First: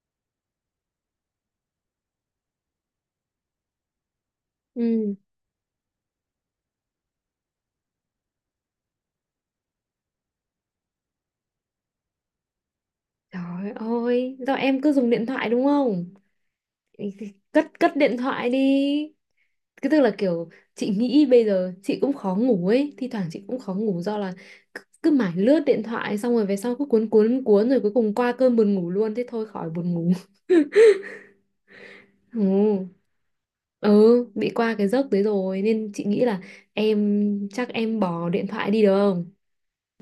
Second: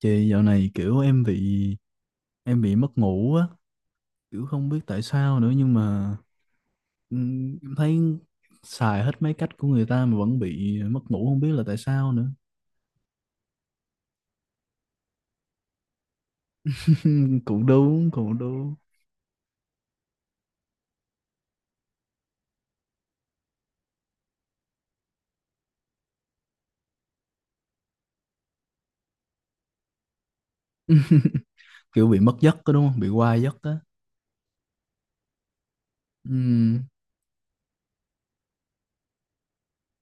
Chị dạo này kiểu em bị mất ngủ á, kiểu không biết tại Ừ. sao nữa nhưng mà em thấy xài hết mấy cách của người ta mà vẫn bị mất ngủ không biết là tại sao nữa. Trời ơi, do em cứ dùng điện thoại đúng không? Cũng Cất cất đúng, điện cũng thoại đi. đúng. Cái tức là kiểu chị nghĩ bây giờ chị cũng khó ngủ ấy, thi thoảng chị cũng khó ngủ do là cứ mải lướt điện thoại xong rồi về sau cứ cuốn cuốn cuốn rồi cuối cùng qua cơn buồn ngủ luôn thế thôi khỏi buồn ngủ. Kiểu bị mất giấc đó Ừ. đúng không? Bị qua giấc á. Ừ, bị qua cái giấc đấy rồi nên chị nghĩ là Ừm, em chắc em bỏ điện thoại đi được không?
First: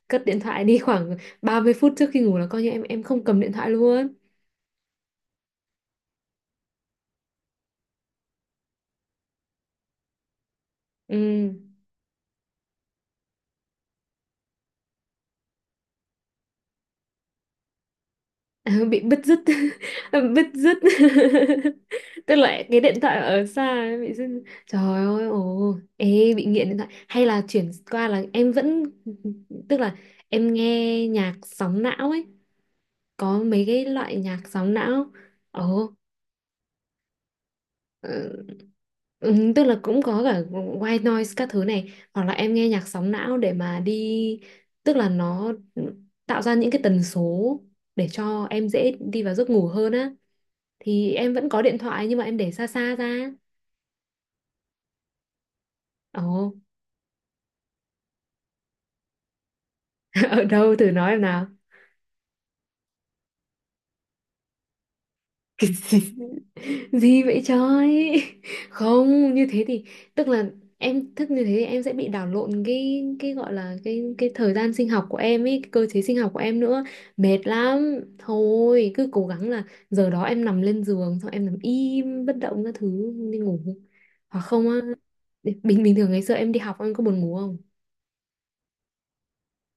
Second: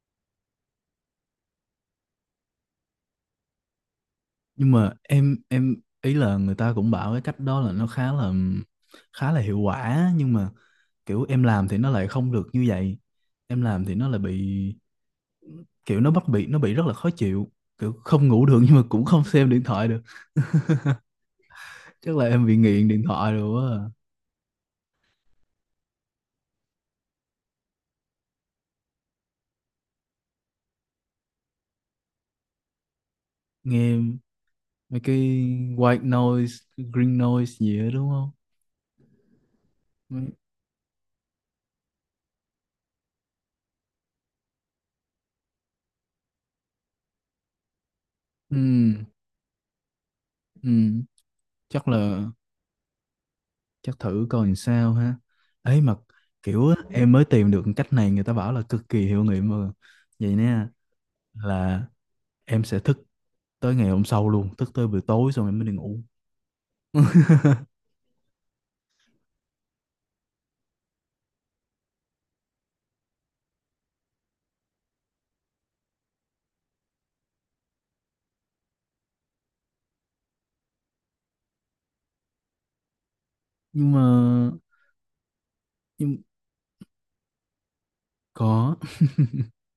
Cất điện thoại đi khoảng 30 phút trước khi ngủ là coi như em không cầm điện thoại luôn. nhưng mà em ý là người ta cũng bảo cái cách đó là nó khá là hiệu quả nhưng mà kiểu em Ừ. làm thì nó lại không được như vậy. Em làm thì nó lại bị, kiểu nó bắt nó bị rất là khó chịu, kiểu không ngủ được nhưng mà Bị cũng bứt không rứt. xem điện thoại được. Bứt rứt. Chắc là Tức em bị là cái nghiện điện điện thoại thoại ở rồi quá xa ấy, à. bị dứt. Trời ơi, ồ, ê, bị nghiện điện thoại hay là chuyển qua là em vẫn, tức là em nghe nhạc sóng não ấy, có mấy cái Nghe loại nhạc sóng mấy não. cái Ồ. white noise green noise gì đó đúng không? Ừ, ừ, tức là cũng có Mấy- cả white noise các thứ này, hoặc là em nghe nhạc sóng não để mà đi, tức là nó tạo ra những cái tần số để cho em dễ ừm, đi vào giấc ngủ hơn á, thì em vẫn có điện chắc thoại nhưng mà là em để xa xa ra. chắc thử coi làm sao ha. Ấy mà Ồ. kiểu á, em mới tìm được cách này người ta bảo là cực kỳ hiệu nghiệm mà. Vậy Ở nè, đâu thử nói em nào. là em sẽ thức tới ngày hôm sau luôn, thức tới buổi tối xong em mới Cái đi ngủ. gì, gì vậy trời. Không, như thế thì, tức là em thức như thế thì em sẽ bị đảo lộn cái gọi là cái thời gian sinh học của em ấy, cái cơ chế sinh học của em nữa, mệt lắm, thôi cứ cố gắng là giờ đó em nằm lên giường xong em nằm im bất động các thứ đi ngủ. nhưng mà Hoặc không á, bình bình thường nhưng ngày xưa em đi học em có buồn ngủ không? có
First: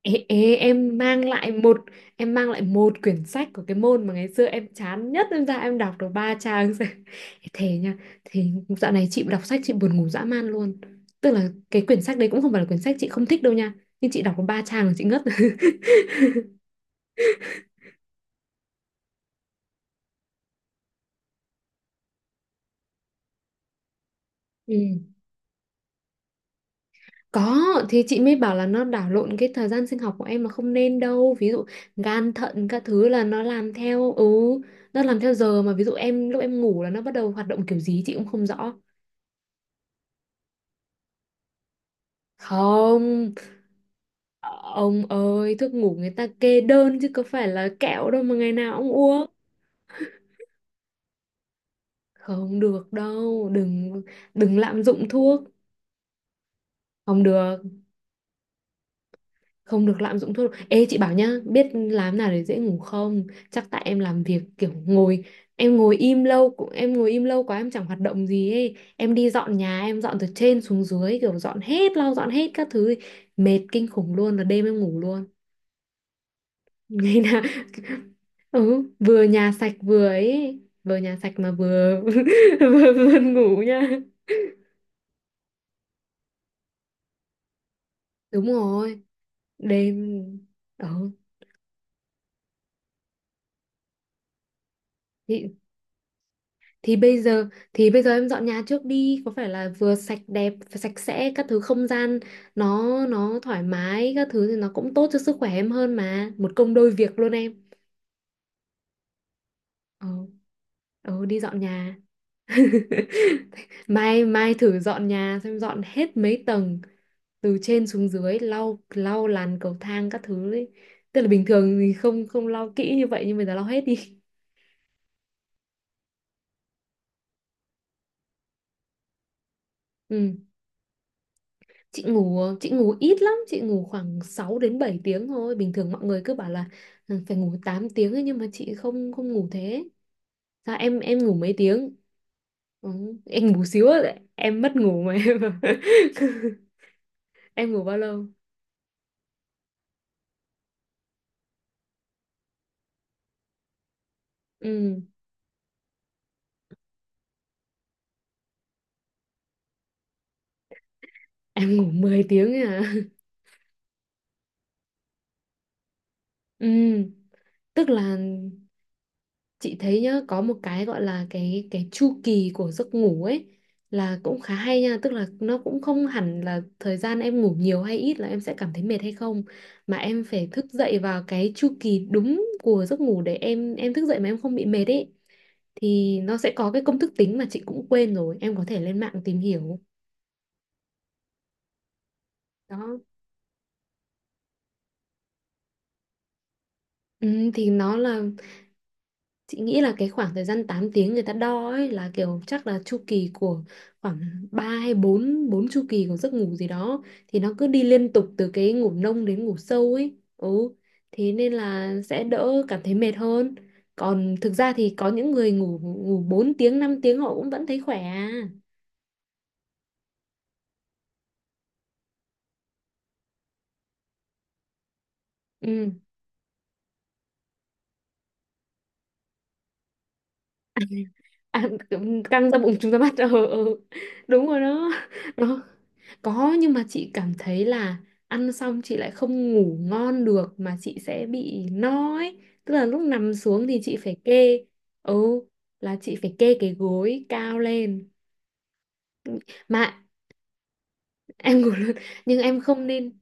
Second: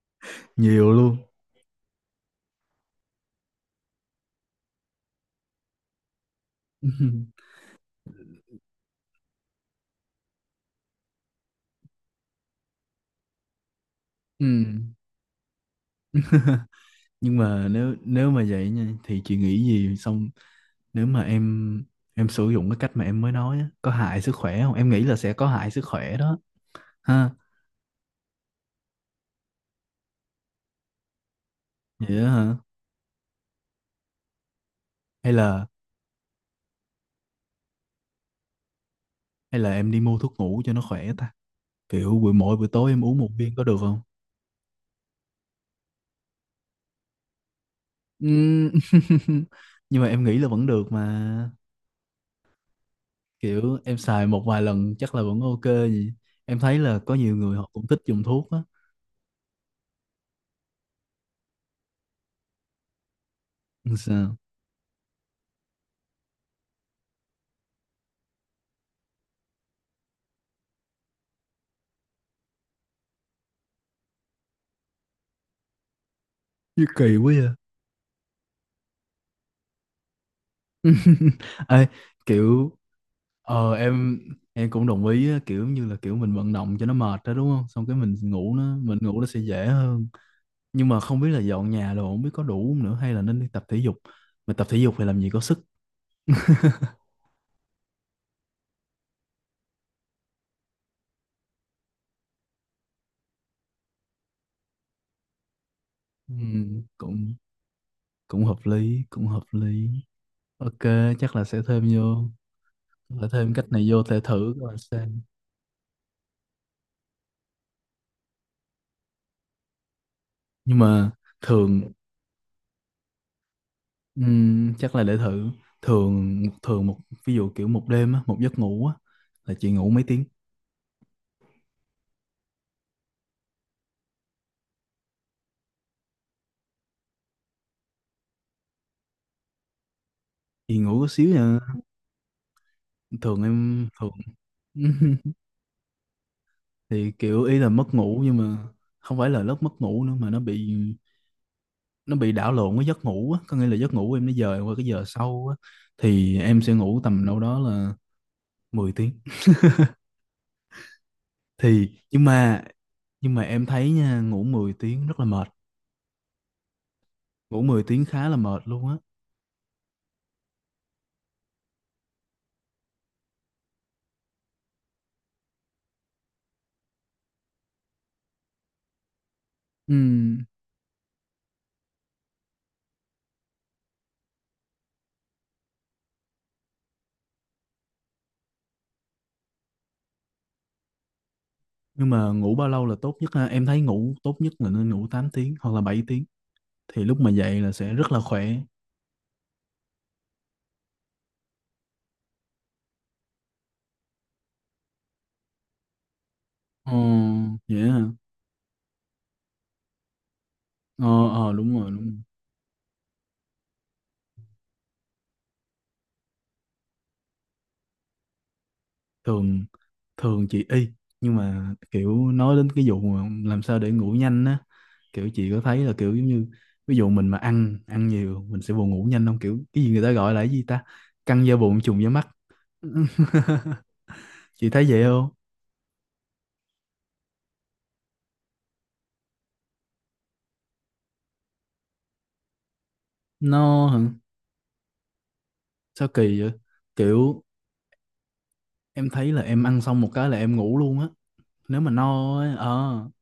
Ê, nhiều em luôn. mang lại một, em mang lại một quyển sách của cái môn mà ngày xưa em chán nhất, em ra em đọc được 3 trang. Thế nha, thì dạo này chị đọc sách chị buồn ngủ dã man luôn, tức là cái quyển sách đấy cũng không phải là quyển sách chị không thích đâu nha, nhưng chị đọc Ừ, có 3 trang là chị ngất. nhưng mà nếu nếu mà vậy nha thì chị nghĩ gì xong, nếu mà em sử dụng cái cách mà em mới nói á, có hại sức khỏe không? Em Ừ. nghĩ là sẽ có hại sức khỏe đó ha. Có, thì chị mới bảo là nó đảo lộn cái thời gian sinh học của em mà, không nên đâu, ví dụ Vậy đó, gan hả? thận các thứ là nó làm theo, ừ, nó làm hay theo giờ, là mà ví dụ em lúc em ngủ là nó bắt đầu hoạt động, kiểu gì chị cũng không rõ. hay là em đi mua thuốc ngủ cho nó khỏe ta. Kiểu mỗi buổi tối em uống một Không. viên có được không? Ông ơi, thuốc ngủ người ta kê đơn chứ có phải là kẹo đâu mà ngày Ừm, nào ông uống. nhưng mà em nghĩ là vẫn được mà, Không được đâu, kiểu em đừng, xài một đừng vài lạm lần dụng chắc là vẫn thuốc. ok. Gì? Em thấy là có Không nhiều người được, họ cũng thích dùng thuốc á. không được lạm dụng thuốc. Ê chị bảo nhá, biết làm nào để dễ ngủ không? Chắc tại Ừ, em làm sao? việc kiểu ngồi, em ngồi im lâu, cũng em ngồi im lâu quá em chẳng hoạt động gì ấy. Em đi dọn nhà, em dọn từ trên xuống dưới kiểu dọn hết, lau dọn hết các thứ, mệt kinh khủng luôn là đêm em ngủ luôn. Gì kỳ Ngày quá nào. vậy. Ừ, vừa nhà sạch vừa ấy, vừa nhà sạch mà Ê, vừa kiểu, vừa buồn ngủ ờ nha. em em cũng đồng ý á, kiểu như là kiểu mình vận động cho nó mệt đó đúng không, xong cái mình Đúng ngủ nó mình rồi. ngủ nó sẽ dễ Đêm. hơn. Ừ. Nhưng mà không biết là dọn nhà đồ không biết có đủ không nữa, hay là nên đi tập thể dục, mà tập thể dục thì làm gì có thì, sức. thì bây giờ, thì bây giờ em dọn nhà trước đi, có phải là vừa sạch đẹp sạch sẽ các thứ, không gian nó thoải mái các thứ thì nó cũng tốt cho sức khỏe em hơn, mà Ừ. một Ừ, công đôi việc luôn cũng em. cũng hợp lý, cũng hợp lý. Ừ. Ok, Ừ, chắc đi là dọn nhà. Sẽ thêm cách này vô thể Mai, mai thử coi thử sao. dọn nhà xem, dọn hết mấy tầng, từ trên xuống dưới, lau lau làn cầu thang các thứ ấy. Nhưng mà Tức là bình thường thường, thì không không lau kỹ như vậy, nhưng bây giờ lau hết đi. Chắc là để thử. Thường thường một, ví dụ kiểu một đêm á, một giấc ngủ á, là chị ngủ mấy tiếng? Ừ. Chị ngủ, chị ngủ ít lắm, chị ngủ khoảng 6 đến 7 tiếng thôi. Bình thường mọi người cứ bảo là "Ừ, phải ngủ 8 tiếng ấy", nhưng mà chị không không ngủ thế. Chị Sao em ngủ có em xíu ngủ mấy nha? tiếng? Ừ. Thường Em ngủ em xíu thường. á, em mất ngủ mà em. Thì kiểu ý là Em mất ngủ bao ngủ lâu? nhưng mà không phải là lớp mất ngủ nữa, mà nó bị đảo lộn với giấc ngủ á, có nghĩa là giấc ngủ em nó dời qua cái Ừ. giờ sau á. Thì em sẽ ngủ tầm đâu đó là 10 tiếng. Em Thì ngủ nhưng 10 tiếng ấy mà à? nhưng mà em thấy nha, ngủ 10 tiếng rất là mệt, Ừ. ngủ 10 Tức tiếng là khá là mệt luôn á. chị thấy nhá, có một cái gọi là cái chu kỳ của giấc ngủ ấy, là cũng khá hay nha, tức là nó cũng không hẳn là thời gian em ngủ nhiều hay ít là em sẽ cảm thấy mệt hay không, mà em Ừm, phải thức dậy vào cái chu kỳ đúng của giấc ngủ để em thức dậy mà em không bị mệt ấy, thì nó sẽ có cái công thức tính mà chị cũng quên rồi, em có thể lên mạng tìm hiểu. nhưng mà ngủ bao Đó. lâu là tốt nhất ha? Em thấy ngủ tốt nhất là nên ngủ 8 tiếng hoặc là 7 tiếng, thì lúc mà Ừ, dậy thì là sẽ nó rất là, là khỏe. chị nghĩ là cái khoảng thời gian 8 tiếng người ta đo ấy là kiểu chắc là chu kỳ của khoảng 3 hay 4 4 chu kỳ của giấc ngủ gì Ồ, đó, thì nó cứ đi vậy hả? liên tục từ cái ngủ nông đến ngủ sâu ấy. Ừ. Ờ, Thế ờ, nên đúng rồi, là đúng rồi. sẽ đỡ cảm thấy mệt hơn. Còn thực ra thì có những người ngủ ngủ 4 tiếng, 5 tiếng họ cũng vẫn thấy khỏe à. Thường thường chị y, nhưng mà kiểu nói đến cái vụ mà làm sao để ngủ nhanh á, kiểu chị có thấy Ừ. là kiểu giống như ví dụ mình mà ăn ăn nhiều mình sẽ buồn ngủ nhanh không, kiểu cái gì người ta gọi là cái gì ta, căng da À, bụng kiểu trùng da mắt. căng ra bụng chúng ta bắt, ờ, ừ, đúng rồi Chị thấy đó. vậy không? Đó. Có, nhưng mà chị cảm thấy là ăn xong chị lại không ngủ ngon được, mà chị sẽ bị no ấy, tức là lúc nằm xuống thì Nó chị hả? phải kê, ừ, là Sao chị phải kỳ vậy. kê cái gối Kiểu cao lên. em thấy là em ăn Mà xong một cái là em ngủ luôn á, em ngủ nếu mà luôn, nhưng no á. em không Ờ nên,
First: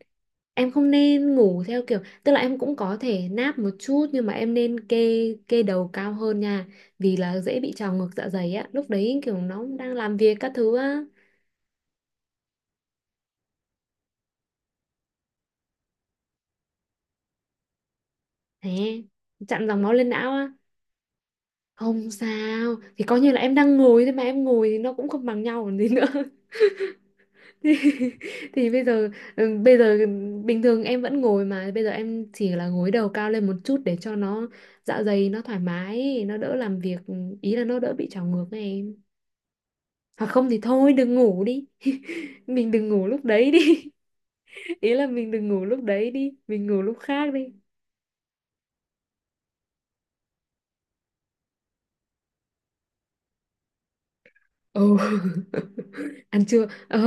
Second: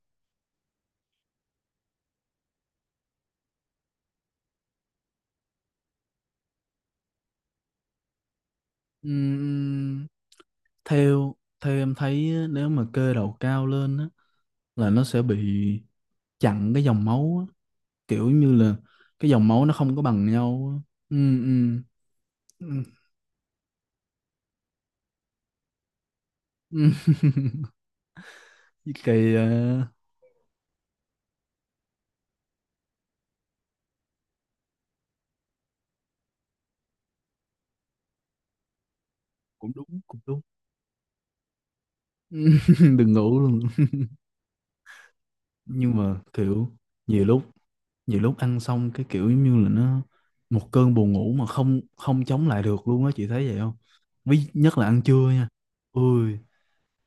em không nên ngủ theo kiểu, tức là em cũng có thể náp một chút, nhưng mà em nên kê, kê đầu cao hơn nha, vì là dễ bị trào ngược dạ dày á, lúc đấy kiểu nó đang Ừm, làm việc các thứ á. theo theo em thấy á, nếu mà cơ đầu cao lên á là nó sẽ bị chặn cái dòng máu á, kiểu như là Thế, cái dòng máu chặn nó dòng máu không có lên bằng não á. nhau á. Ừ, ừ, Không sao, ừ, thì coi như là em đang ngồi thế, mà em ngồi thì nó cũng không bằng nhau còn gì nữa. ừ. Thì, thì bây Với giờ, kỳ ừ, bây à, giờ bình thường em vẫn ngồi mà, bây giờ em chỉ là gối đầu cao lên một chút để cho nó, dạ dày nó thoải mái, nó đỡ làm việc, ý là nó đỡ bị trào ngược này em. cũng đúng, cũng Hoặc đúng. không thì thôi đừng ngủ đi. Ừ, Mình đừng ngủ đừng lúc ngủ đấy luôn. đi. Ý là mình đừng ngủ lúc Nhưng đấy mà đi, mình kiểu ngủ lúc nhiều khác đi. lúc nhiều lúc ăn xong cái kiểu giống như là nó một cơn buồn ngủ mà không không chống lại được luôn á, chị thấy vậy không? Ví nhất là Ồ. ăn trưa nha. Ui, Ăn chưa, ồ,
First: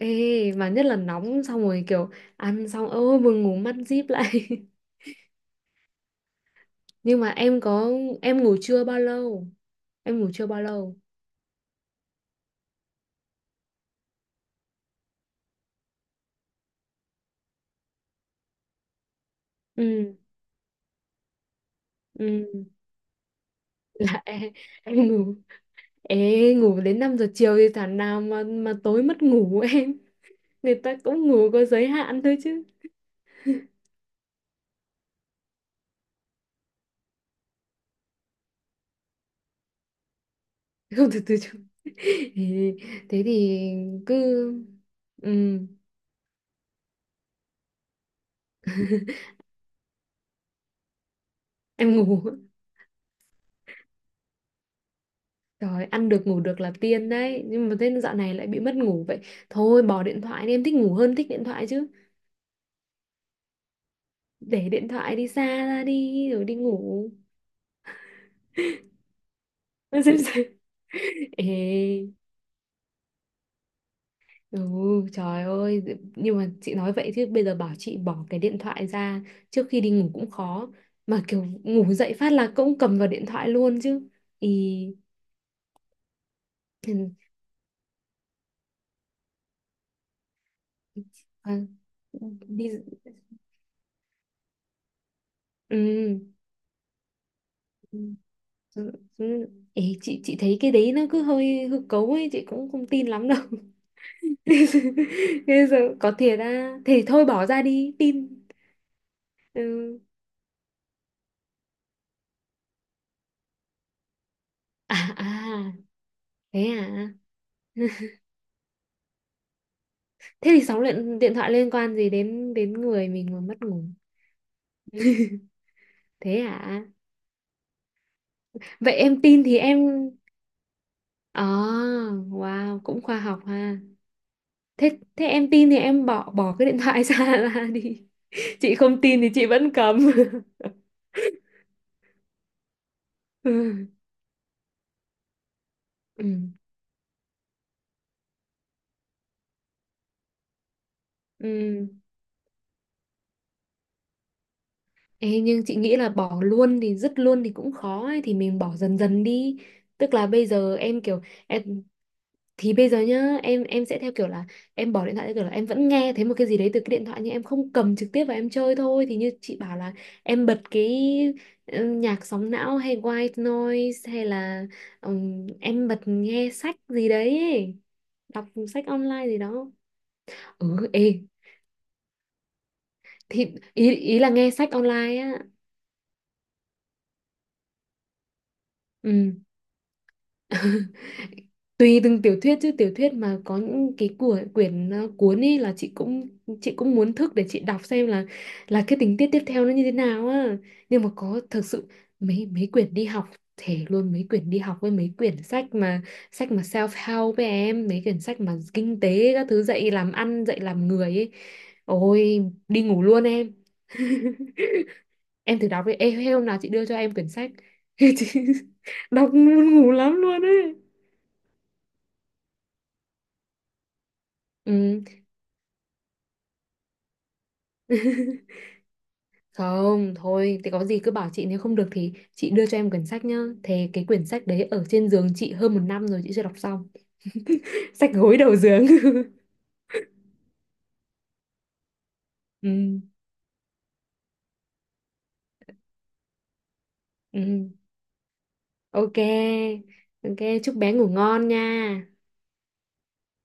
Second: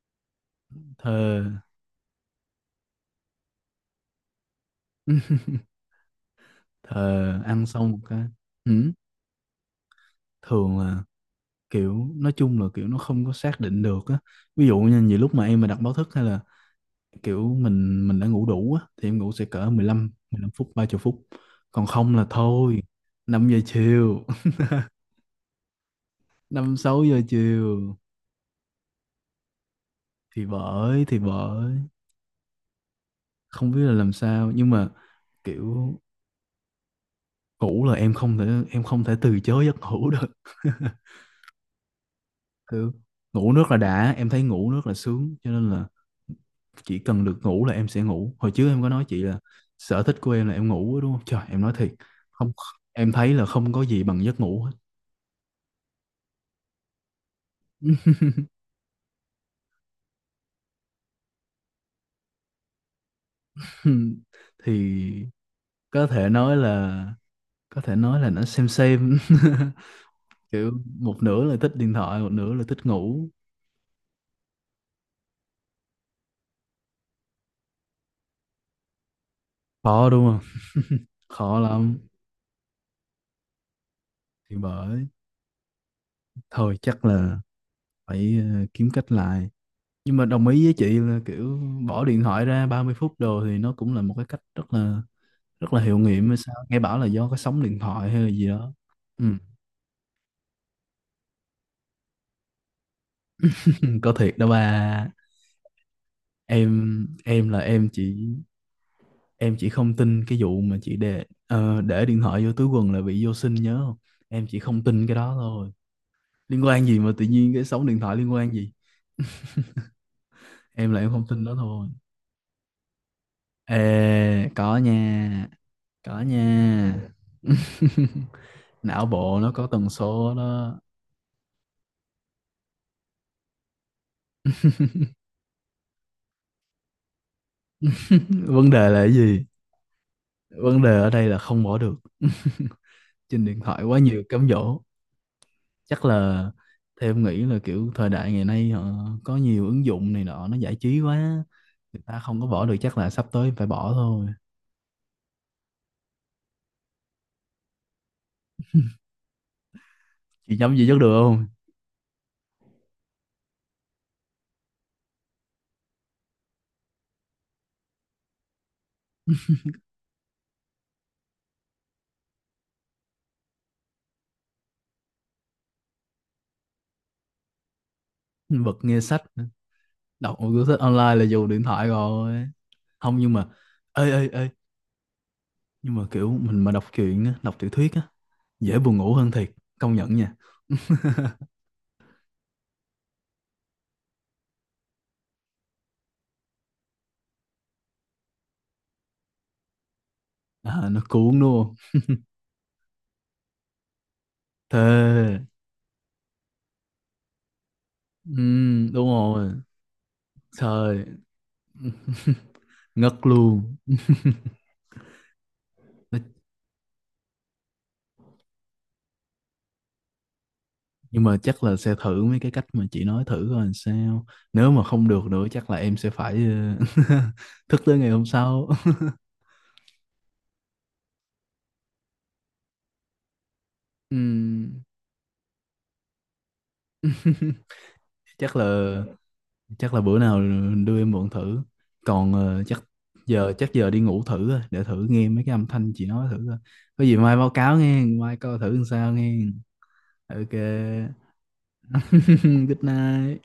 ê, mà nhất là thề, nóng xong rồi kiểu ăn xong ơ, vừa ngủ mắt díp lại. Nhưng mà thề, em ăn xong có, một cái, em ngủ chưa ừ, bao lâu, em ngủ chưa bao thường lâu. là, kiểu nói chung là kiểu nó không có xác định được á, ví dụ như nhiều lúc mà em mà đặt báo thức, hay là kiểu mình đã ngủ đủ á, thì em ngủ sẽ cỡ 15 Ừ. 15 phút 30 phút, còn không là Ừ. thôi năm giờ Là chiều em ngủ, ê, Năm ngủ đến 6 5 giờ giờ chiều thì chiều, thằng nào mà tối mất ngủ. Em, thì người ta bởi thì cũng ngủ có bởi giới hạn thôi chứ. không biết là làm sao, nhưng mà kiểu ngủ là em không thể từ chối giấc ngủ được. Không, từ từ chứ. Ê, Kiểu thế ngủ thì nước là đã, cứ, em thấy ngủ nước là sướng, cho ừ, nên là chỉ cần được ngủ là em sẽ ngủ. Hồi trước em có nói chị là sở thích của em là em ngủ á, đúng không trời, em nói thiệt. em ngủ. Không, em thấy là không có gì bằng giấc ngủ hết. Rồi, ăn được ngủ được là tiên đấy, nhưng mà thế dạo này lại bị mất ngủ vậy, thôi bỏ điện thoại đi, em thích ngủ hơn thích điện thoại chứ, để Thì điện thoại đi xa ra có thể đi rồi đi nói là ngủ. có thể nói là nó xem xem. Xem xem. Kiểu một nửa là thích điện Ê. thoại, một nửa là thích ngủ. Ừ, trời ơi, nhưng mà chị nói vậy chứ bây giờ bảo chị bỏ cái điện thoại ra trước khi đi Khó ngủ đúng cũng không? khó. Mà kiểu Khó ngủ lắm. dậy phát là cũng cầm vào điện thoại luôn chứ. Ý, Thì bởi, thôi chắc ừ, là phải, kiếm cách lại. Nhưng mà đồng ý với chị là à, kiểu bỏ điện thoại ra đi, 30 phút đồ thì nó cũng là một cái cách rất là hiệu ừ, nghiệm hay sao, nghe bảo là do cái sóng điện ừ, thoại hay là gì đó. ừ. Ừ. Ừ. Ê, chị thấy cái đấy nó cứ hơi hư cấu ấy, chị cũng không tin lắm đâu. Có thiệt đó ba. Bây giờ có thiệt à, thì em thôi bỏ em là ra em đi, chỉ tin. em chỉ không Ừ. tin cái vụ mà chị để, để điện thoại vô túi quần là bị vô sinh nhớ không. Em chỉ không À, tin cái đó thôi. Liên quan gì mà à. tự nhiên cái sóng điện thoại liên quan gì? Thế thì sóng Em là em điện, không điện tin thoại đó liên thôi. quan gì đến đến người mình mà mất ngủ? Ê, có nha, có Thế nha. hả? Vậy Não em bộ tin nó thì có em, tần số đó. à, wow, cũng khoa học ha. Thế, thế em tin thì em bỏ, bỏ cái điện thoại ra ra đi. Vấn Chị đề là không cái tin thì gì? chị vẫn cầm. Vấn đề ở đây là không bỏ được. Trên điện thoại Ừ. quá nhiều cám dỗ, chắc Ừ. là theo em nghĩ là kiểu thời đại ngày nay họ có nhiều ứng dụng này nọ nó giải trí quá, Ừ. người ta không có bỏ được, chắc là sắp tới phải bỏ thôi. Ê, nhưng chị nghĩ là bỏ luôn thì dứt luôn thì cũng khó ấy, thì mình bỏ dần dần đi. Tức là bây Chị nhắm giờ gì chắc em được kiểu, không? em, thì bây giờ nhá em sẽ theo kiểu là em bỏ điện thoại theo kiểu là em vẫn nghe thấy một cái gì đấy từ cái điện thoại nhưng em không cầm trực tiếp và em chơi thôi, thì như chị bảo là em bật cái, ừ, nhạc sóng não hay white noise hay là, em bật nghe sách gì đấy ấy, đọc Bật sách nghe sách? online gì đó. Đọc một cuốn sách Ừ, online ê, là dùng điện thoại rồi. Không, nhưng mà, thì ý ê ý ê là ê, nghe sách online á. nhưng mà kiểu mình mà đọc truyện á, đọc tiểu thuyết á, dễ buồn ngủ hơn Ừ, thiệt, công nhận nha. tùy từng tiểu thuyết chứ, tiểu thuyết mà có những cái của quyển, ờ, cuốn ấy là chị cũng, chị cũng muốn thức để chị đọc xem là cái tình tiết tiếp theo nó như thế nào á, À, nó nhưng mà cuốn có đúng thực sự, không? mấy mấy quyển đi học, thể luôn mấy quyển đi học, với mấy Thề. quyển sách mà, sách mà self help với em, mấy quyển Ừ, sách mà kinh đúng tế các rồi. thứ, dạy làm ăn dạy làm Trời. người ấy, ôi đi ngủ Ngất luôn em. luôn. Em thử đọc đi. Ê, Nói. hôm nào chị đưa cho em quyển sách chị đọc muốn ngủ lắm luôn ấy. Nhưng mà chắc là sẽ thử mấy cái cách mà chị nói thử coi làm sao, nếu mà Ừ. không được nữa chắc là em sẽ phải, thức tới ngày hôm sau. Không, thôi, thì có gì cứ bảo chị, nếu không được thì chị đưa cho em quyển sách nhá. Thế cái quyển sách đấy Ừm, ở trên giường chị hơn một năm rồi chị chưa đọc xong. Sách gối chắc đầu giường. là chắc là bữa nào đưa em mượn thử, còn chắc Ừ, giờ chắc giờ đi ngủ thử thôi, để thử nghe mấy cái âm thanh chị nói thử coi, có gì mai báo ừ. cáo nghe, mai coi thử làm sao Ok, nghe. ok, Ok. chúc bé ngủ ngon nha. Good night.